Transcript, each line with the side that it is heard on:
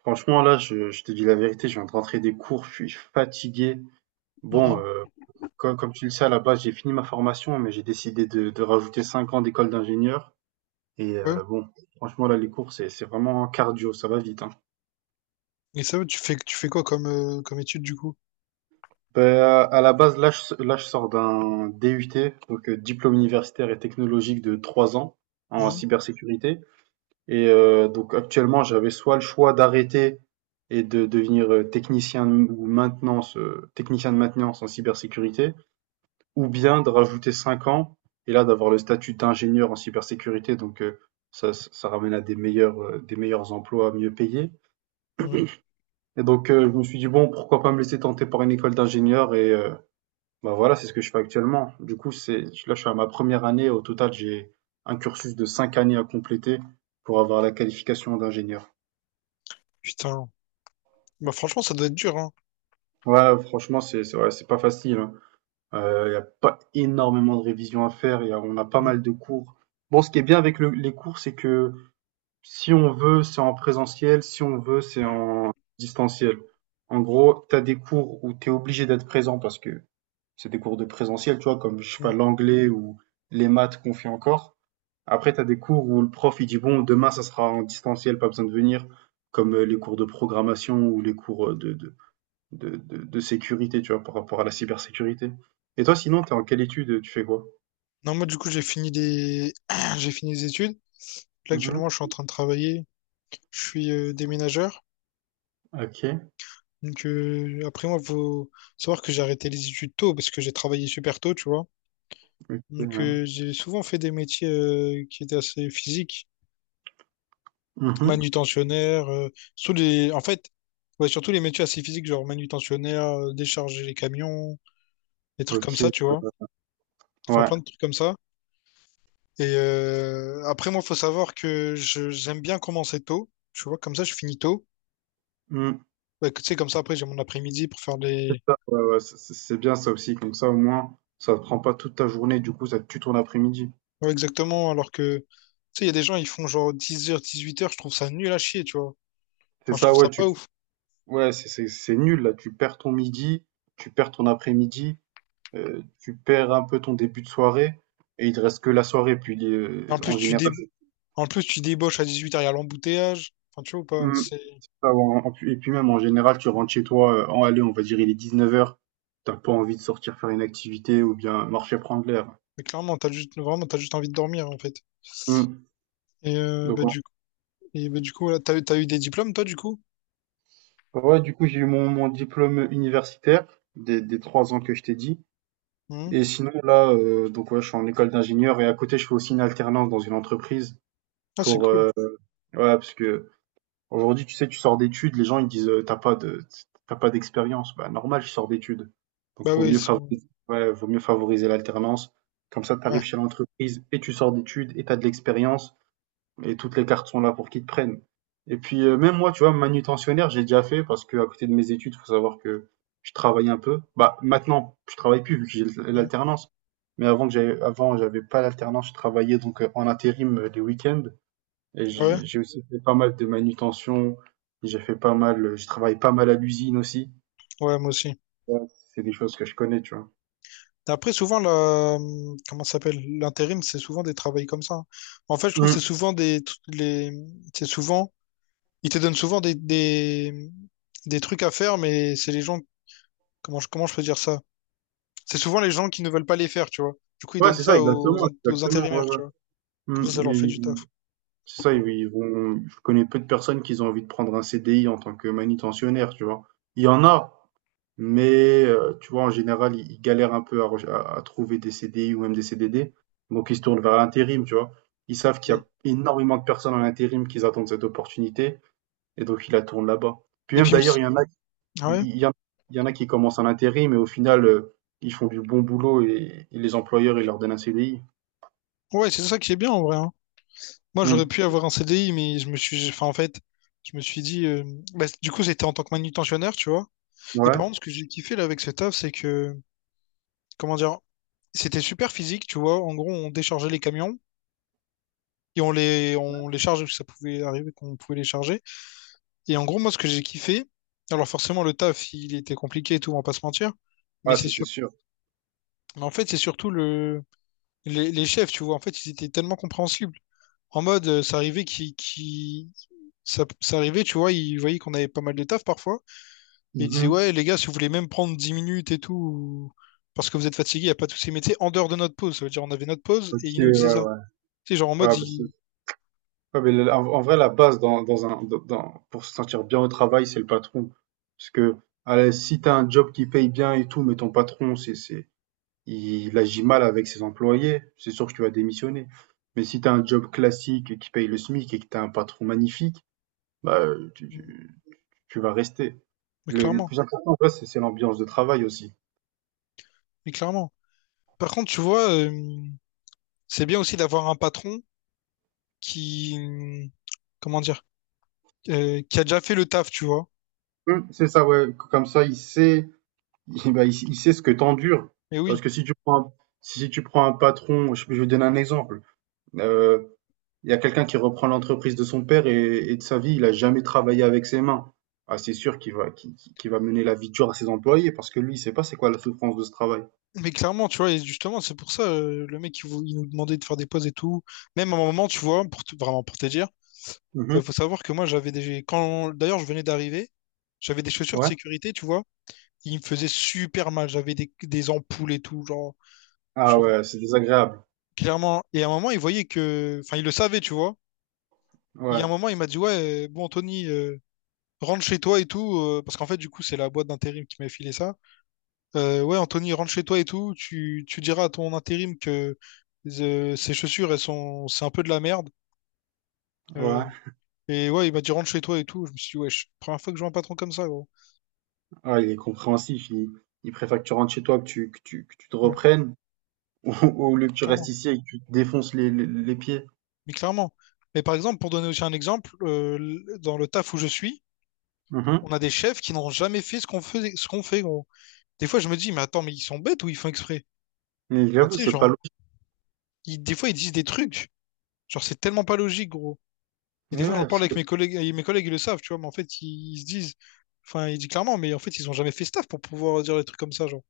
right: Franchement, là, je te dis la vérité, je viens de rentrer des cours, je suis fatigué. Bon,
left: Mhm,
right: comme, tu le sais, à la base, j'ai fini ma formation, mais j'ai décidé de rajouter 5 ans d'école d'ingénieur. Et
left: ouais.
right: bon, franchement, là, les cours, c'est vraiment cardio, ça va vite, hein.
left: Et ça, tu fais quoi comme, comme étude du coup?
right: Ben, à la base, là, je sors d'un DUT, donc diplôme universitaire et technologique de 3 ans en
left: Mhm,
right: cybersécurité. Et donc, actuellement, j'avais soit le choix d'arrêter et de devenir technicien ou maintenance, technicien de maintenance en cybersécurité, ou bien de rajouter 5 ans, et là d'avoir le statut d'ingénieur en cybersécurité, donc ça ramène à des meilleurs, des meilleurs emplois mieux payés.
left: mhm.
right: Et donc je me suis dit, bon, pourquoi pas me laisser tenter par une école d'ingénieur et bah voilà, c'est ce que je fais actuellement. Du coup, là je suis à ma première année, au total j'ai un cursus de 5 années à compléter pour avoir la qualification d'ingénieur.
left: Putain. Bah franchement, ça doit être dur, hein.
right: Ouais, franchement, c'est ouais, c'est pas facile, hein. Il y a pas énormément de révisions à faire. Il y a, on a pas
left: Mhm,
right: mal de cours. Bon, ce qui est bien avec les cours, c'est que si on veut, c'est en présentiel, si on veut, c'est en distanciel. En gros, tu as des cours où tu es obligé d'être présent parce que c'est des cours de présentiel, tu vois, comme je sais pas,
left: mhm.
right: l'anglais ou les maths qu'on fait encore. Après, tu as des cours où le prof il dit bon, demain ça sera en distanciel, pas besoin de venir, comme les cours de programmation ou les cours de sécurité, tu vois, par rapport à la cybersécurité. Et toi, sinon, t'es en quelle étude? Tu fais quoi?
left: Non, moi du coup, j'ai fini les... j'ai fini les études. Là,
right: Mhm.
left: actuellement, je suis en train de travailler. Je suis déménageur.
right: Ok.
left: Donc après moi, faut savoir que j'ai arrêté les études tôt parce que j'ai travaillé super tôt, tu vois.
right: Ok,
left: Donc,
right: ouais.
left: j'ai souvent fait des métiers qui étaient assez physiques,
right: Mhm.
left: manutentionnaire, sous les... en fait, ouais, surtout les métiers assez physiques, genre manutentionnaire, décharger les camions, des trucs comme ça,
right: Ok.
left: tu vois. Enfin,
right: Ouais.
left: plein de trucs comme ça. Et après, moi, faut savoir que j'aime bien commencer tôt, tu vois, comme ça, je finis tôt.
right: Mm.
left: Ouais, que, tu sais, comme ça, après, j'ai mon après-midi pour faire
right: C'est
left: des...
right: ça, ouais, ouais, c'est bien ça aussi, comme ça au moins ça te prend pas toute ta journée, du coup ça te tue ton après-midi.
left: Ouais, exactement, alors que, tu sais, il y a des gens, ils font genre dix heures dix-huit heures, je trouve ça nul à chier, tu vois.
right: C'est
left: Enfin, je
right: ça,
left: trouve ça
right: ouais, tu
left: pas ouf.
right: ouais, c'est nul là, tu perds ton midi, tu perds ton après-midi, tu perds un peu ton début de soirée, et il te reste que la soirée, puis
left: Et en
right: en
left: plus,
right: général,
left: en plus, tu débauches à 18 heures, il y a l'embouteillage. Enfin, tu vois ou pas?
right: hum,
left: C'est
right: ah ouais, et puis même en général, tu rentres chez toi, en allée, on va dire il est 19 heures, t'as pas envie de sortir faire une activité ou bien marcher prendre l'air.
left: mais clairement, t'as juste envie de dormir en fait.
right: Hum.
left: Et euh,
right: Donc
left: bah
right: en-
left: du coup, et, bah, du coup, là, t'as eu des diplômes toi du coup?
right: ouais, du coup j'ai eu mon diplôme universitaire des 3 ans que je t'ai dit.
left: Hmm.
right: Et sinon, là, donc ouais, je suis en école d'ingénieur et à côté, je fais aussi une alternance dans une entreprise
left: Ah, c'est
right: pour,
left: cool.
right: heu ouais, parce que aujourd'hui tu sais, tu sors d'études, les gens ils disent, «Tu pas de t pas d'expérience». Bah, normal, je sors d'études. Donc
left: Bah
right: vaut
left: oui, ils
right: mieux
left: sont.
right: favoriser ouais, vaut mieux favoriser l'alternance. Comme ça, tu
left: Ouais.
right: arrives chez l'entreprise et tu sors d'études et t'as de l'expérience. Et toutes les cartes sont là pour qu'ils te prennent. Et puis, même moi, tu vois, manutentionnaire, j'ai déjà fait parce que à côté de mes études, faut savoir que je travaillais un peu. Bah, maintenant, je travaille plus vu que j'ai
left: Hmm.
right: l'alternance. Mais avant, j'avais pas l'alternance, je travaillais donc en intérim les week-ends. Et
left: Ouais,
right: j'ai aussi fait pas mal de manutention. J'ai fait pas mal, je travaille pas mal à l'usine aussi.
left: ouais, moi aussi.
right: Ouais, c'est des choses que je connais, tu vois.
left: Après, souvent, la... comment ça s'appelle? L'intérim, c'est souvent des travails comme ça, hein. En fait, je trouve que c'est
right: Mm.
left: souvent des. Les... C'est souvent. Ils te donnent souvent des trucs à faire, mais c'est les gens. Comment je peux dire ça? C'est souvent les gens qui ne veulent pas les faire, tu vois. Du coup, ils
right: Ouais,
left: donnent
right: c'est ça,
left: ça aux,
right: exactement,
left: aux
right: exactement, ouais,
left: intérimaires,
right: ouais.
left: tu vois. Comme ça leur fait du taf.
right: Mm. C'est ça, ils ils vont je connais peu de personnes qui ont envie de prendre un CDI en tant que manutentionnaire, tu vois? Il y en a, mais tu vois, en général, ils galèrent un peu à reche à trouver des CDI ou même des CDD, donc ils se tournent vers l'intérim, tu vois? Ils savent qu'il y
left: Et,
right: a énormément de personnes en intérim qui attendent cette opportunité et donc ils la tournent là-bas. Puis
left: et
right: même
left: puis, il me
right: d'ailleurs,
left: s- ah
right: il
left: ouais,
right: il y en il y en a qui commencent en intérim mais au final, ils font du bon boulot et les employeurs, ils leur donnent un CDI.
left: ouais, c'est ça qui est bien en vrai, hein. Moi, j'aurais
right: Mmh,
left: pu avoir un CDI, mais je me suis, enfin, en fait, je me suis dit, bah, du coup, c'était en tant que manutentionnaire, tu vois. Et par
right: ouais,
left: contre, ce que j'ai kiffé là avec ce taf, c'est que, comment dire, c'était super physique, tu vois. En gros, on déchargeait les camions et on les chargeait, parce que ça pouvait arriver qu'on pouvait les charger. Et en gros, moi, ce que j'ai kiffé, alors forcément, le taf, il était compliqué et tout, on va pas se mentir. Mais
right: ouais,
left: c'est
right: ça c'est sûr.
left: Mais en fait, c'est surtout le... les chefs, tu vois. En fait, ils étaient tellement compréhensibles. En mode, ça, ça arrivait, tu vois, ils voyaient qu'on avait pas mal de taf parfois. Et ils disaient,
right: Mmh,
left: ouais, les gars, si vous voulez même prendre 10 minutes et tout, parce que vous êtes fatigués, il n'y a pas tous ces métiers en dehors de notre pause. Ça veut dire, on avait notre pause
right: OK,
left: et ils
right: ouais,
left: nous disaient ça.
right: ouais.
left: C'est genre en mode,
right: Ouais, bah, c'est ouais, mais en vrai, la base dans, dans un, dans- dans- pour se sentir bien au travail, c'est le patron. Parce que allez, si tu as un job qui paye bien et tout, mais ton patron, il agit mal avec ses employés, c'est sûr que tu vas démissionner. Mais si tu as un job classique qui paye le SMIC et que tu as un patron magnifique, bah, tu vas rester.
left: mais
right: Le
left: clairement,
right: plus important, en vrai, c'est l'ambiance de travail aussi.
left: mais clairement. Par contre, tu vois, c'est bien aussi d'avoir un patron qui, comment dire, qui a déjà fait le taf, tu vois.
right: C'est ça, ouais. Comme ça, il sait, bah, il sait ce que t'endures.
left: Mais
right: Parce
left: oui.
right: que si tu prends un patron, je vais donner un exemple. Euh, Il y a quelqu'un qui reprend l'entreprise de son père et de sa vie, il a jamais travaillé avec ses mains. Ah, c'est sûr qu'il va mener la vie dure à ses employés parce que lui, il sait pas c'est quoi la souffrance de ce travail.
left: Mais clairement, tu vois, et justement, c'est pour ça, le mec, il nous demandait de faire des pauses et tout. Même à un moment, tu vois, vraiment pour te dire,
right: Mhm.
left: faut savoir que moi, d'ailleurs, je venais d'arriver, j'avais des chaussures de
right: Ouais.
left: sécurité, tu vois. Il me faisait super mal, des ampoules et tout, genre,
right: Ah
left: je-
right: ouais, c'est désagréable.
left: clairement. Et à un moment, il voyait que... Enfin, il le savait, tu vois. Il y a
right: Ouais,
left: un moment, il m'a dit, ouais, bon, Anthony, rentre chez toi et tout, parce qu'en fait, du coup, c'est la boîte d'intérim qui m'a filé ça. Ouais, Anthony, rentre chez toi et tout. Tu diras à ton intérim que ses chaussures, c'est un peu de la merde. Euh,
right: ouais.
left: et ouais, il m'a dit rentre chez toi et tout. Je me suis dit, wesh, première fois que je vois un patron comme ça, gros.
right: Ah, il est compréhensif. Il préfère que tu rentres chez toi, que tu te
left: Ouais,
right: reprennes, au lieu que
left: mais
right: tu restes
left: clairement.
right: ici et que tu te défonces les pieds.
left: Mais clairement. Mais par exemple, pour donner aussi un exemple, dans le taf où je suis,
right: Mhm.
left: on a des chefs qui n'ont jamais fait ce qu'on faisait, ce qu'on fait, gros. Des fois, je me dis, mais attends, mais ils sont bêtes ou ils font exprès?
right: Mais
left: Enfin,
right: j'avoue,
left: tu sais,
right: c'est pas
left: genre,
right: logique.
left: des fois, ils disent des trucs. Genre, c'est tellement pas logique, gros. Et des
right: Mais
left: fois,
right: ouais.
left: j'en
right: parce
left: parle
right: que
left: avec mes collègues, et mes collègues, ils le savent, tu vois, mais en fait, ils se disent, enfin, ils disent clairement, mais en fait, ils ont jamais fait staff pour pouvoir dire des trucs comme ça, genre.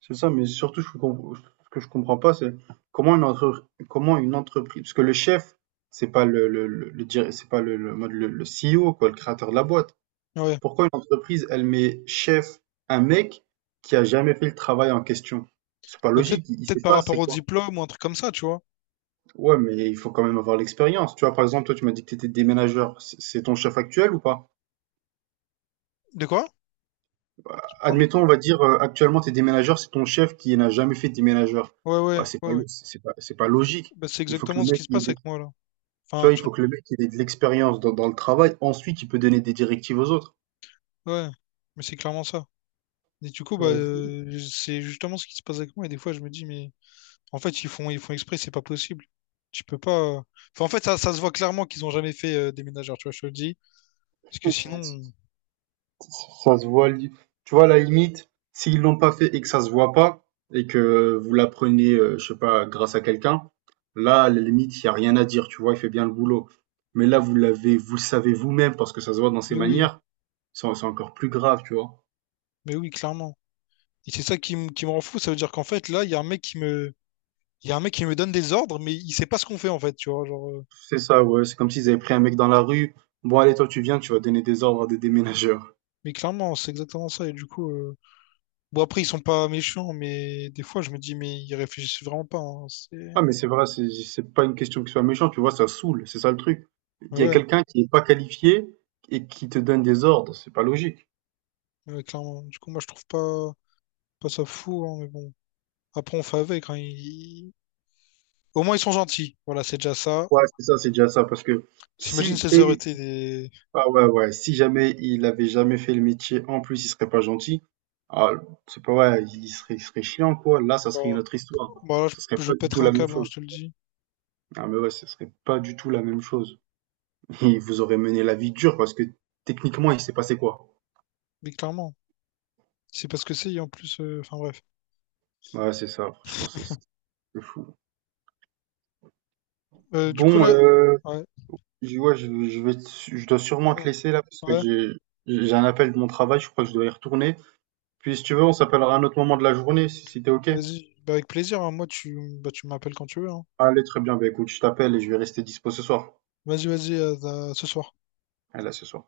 right: C'est ça, mais surtout, ce que je comprends pas, c'est comment une entreprise, parce que le chef, c'est pas c'est pas le CEO, quoi, le créateur de la boîte.
left: Ouais.
right: Pourquoi une entreprise, elle met chef un mec qui a jamais fait le travail en question? C'est pas
left: Mais
right: logique, il
left: peut-être
right: sait
left: par
right: pas
left: rapport
right: c'est
left: au
right: quoi.
left: diplôme ou un truc comme ça, tu vois.
right: Ouais, mais il faut quand même avoir l'expérience. Tu vois, par exemple, toi, tu m'as dit que tu étais déménageur, c'est ton chef actuel ou pas?
left: De quoi? J'ai pas entendu.
right: Admettons, on va dire, actuellement, tu es déménageur, c'est ton chef qui n'a jamais fait de déménageur.
left: Ouais,
right: Bah, c'est pas,
left: ouais.
right: lo- c'est pas logique.
left: Bah, c'est
right: Il faut que
left: exactement
right: le
left: ce qui
right: mec
left: se
right: il
left: passe avec moi, là. Enfin,
right: Tu vois, il faut
left: actuellement.
right: que le mec il ait de l'expérience dans le travail. Ensuite, il peut donner des directives aux autres.
left: Ouais. Mais c'est clairement ça. Et du coup, bah,
right: Ouais,
left: c'est justement ce qui se passe avec moi. Et des fois, je me dis, mais en fait, ils font exprès, c'est pas possible. Tu peux pas. euh, Enfin, en fait, ça se voit clairement qu'ils ont jamais fait des ménagères, tu vois, je te le dis. Parce que
right: ouais, c'est-
left: sinon,
right: ça se voit. Tu vois, à la limite, s'ils l'ont pas fait et que ça se voit pas, et que vous l'apprenez, je sais pas, grâce à quelqu'un, là, à la limite, il y a rien à dire. Tu vois, il fait bien le boulot. Mais là, vous l'avez, vous le savez vous-même parce que ça se voit dans ses
left: mais oui,
right: manières. C'est encore plus grave, tu vois.
left: mais oui, clairement. Et c'est ça qui me rend fou. Ça veut dire qu'en fait, là, il y a un mec qui me donne des ordres, mais il sait pas ce qu'on fait, en fait, tu vois. Genre,
right: C'est ça, ouais. C'est comme s'ils avaient pris un mec dans la rue. Bon, allez, toi, tu viens, tu vas donner des ordres à des déménageurs.
left: mais clairement, c'est exactement ça. Et du coup, bon, après, ils sont pas méchants, mais des fois, je me dis, mais ils réfléchissent vraiment pas, hein.
right: Ah, mais c'est vrai, c'est pas une question qu'il soit méchant, tu vois, ça saoule, c'est ça le truc. Il y a
left: Ouais,
right: quelqu'un qui est pas qualifié et qui te donne des ordres, c'est pas logique.
left: ouais, clairement. Du coup, moi, je trouve pas, pas ça fou, hein, mais bon. Après, on fait avec, hein. Au moins, ils sont gentils. Voilà, c'est déjà ça.
right: Ouais, c'est ça, c'est déjà ça, parce que
left: J'imagine
right: si,
left: si ça aurait
right: et,
left: été des.
right: ah ouais, ouais, si jamais il avait jamais fait le métier, en plus, il serait pas gentil, ah, c'est pas, ouais, il serait chiant, quoi. Là, ça serait une
left: Bon,
right: autre histoire.
left: bon, là,
right: Ça serait
left: je
right: pas du tout
left: pèterais un
right: la même
left: câble, hein, je
right: chose.
left: te le dis.
right: Ah, mais ouais, ça serait pas du tout la même chose. Il vous aurait mené la vie dure, parce que techniquement, il s'est passé quoi?
left: Mais clairement, c'est parce que c'est, et en plus. Enfin, bref.
right: Ouais, c'est ça, franchement, c'est fou.
left: Du coup,
right: Bon,
left: là. Ouais.
right: ouais, je dois
left: Ah,
right: sûrement te
left: merde.
right: laisser là parce que
left: Ouais,
right: j'ai un appel de mon travail, je crois que je dois y retourner. Puis si tu veux, on s'appellera à un autre moment de la journée, si t'es OK.
left: vas-y. Bah, avec plaisir, hein. Moi, bah, tu m'appelles quand tu veux, hein.
right: Allez, très bien, bah écoute, je t'appelle et je vais rester dispo ce soir.
left: Vas-y, à ce soir.
right: Allez, à ce soir.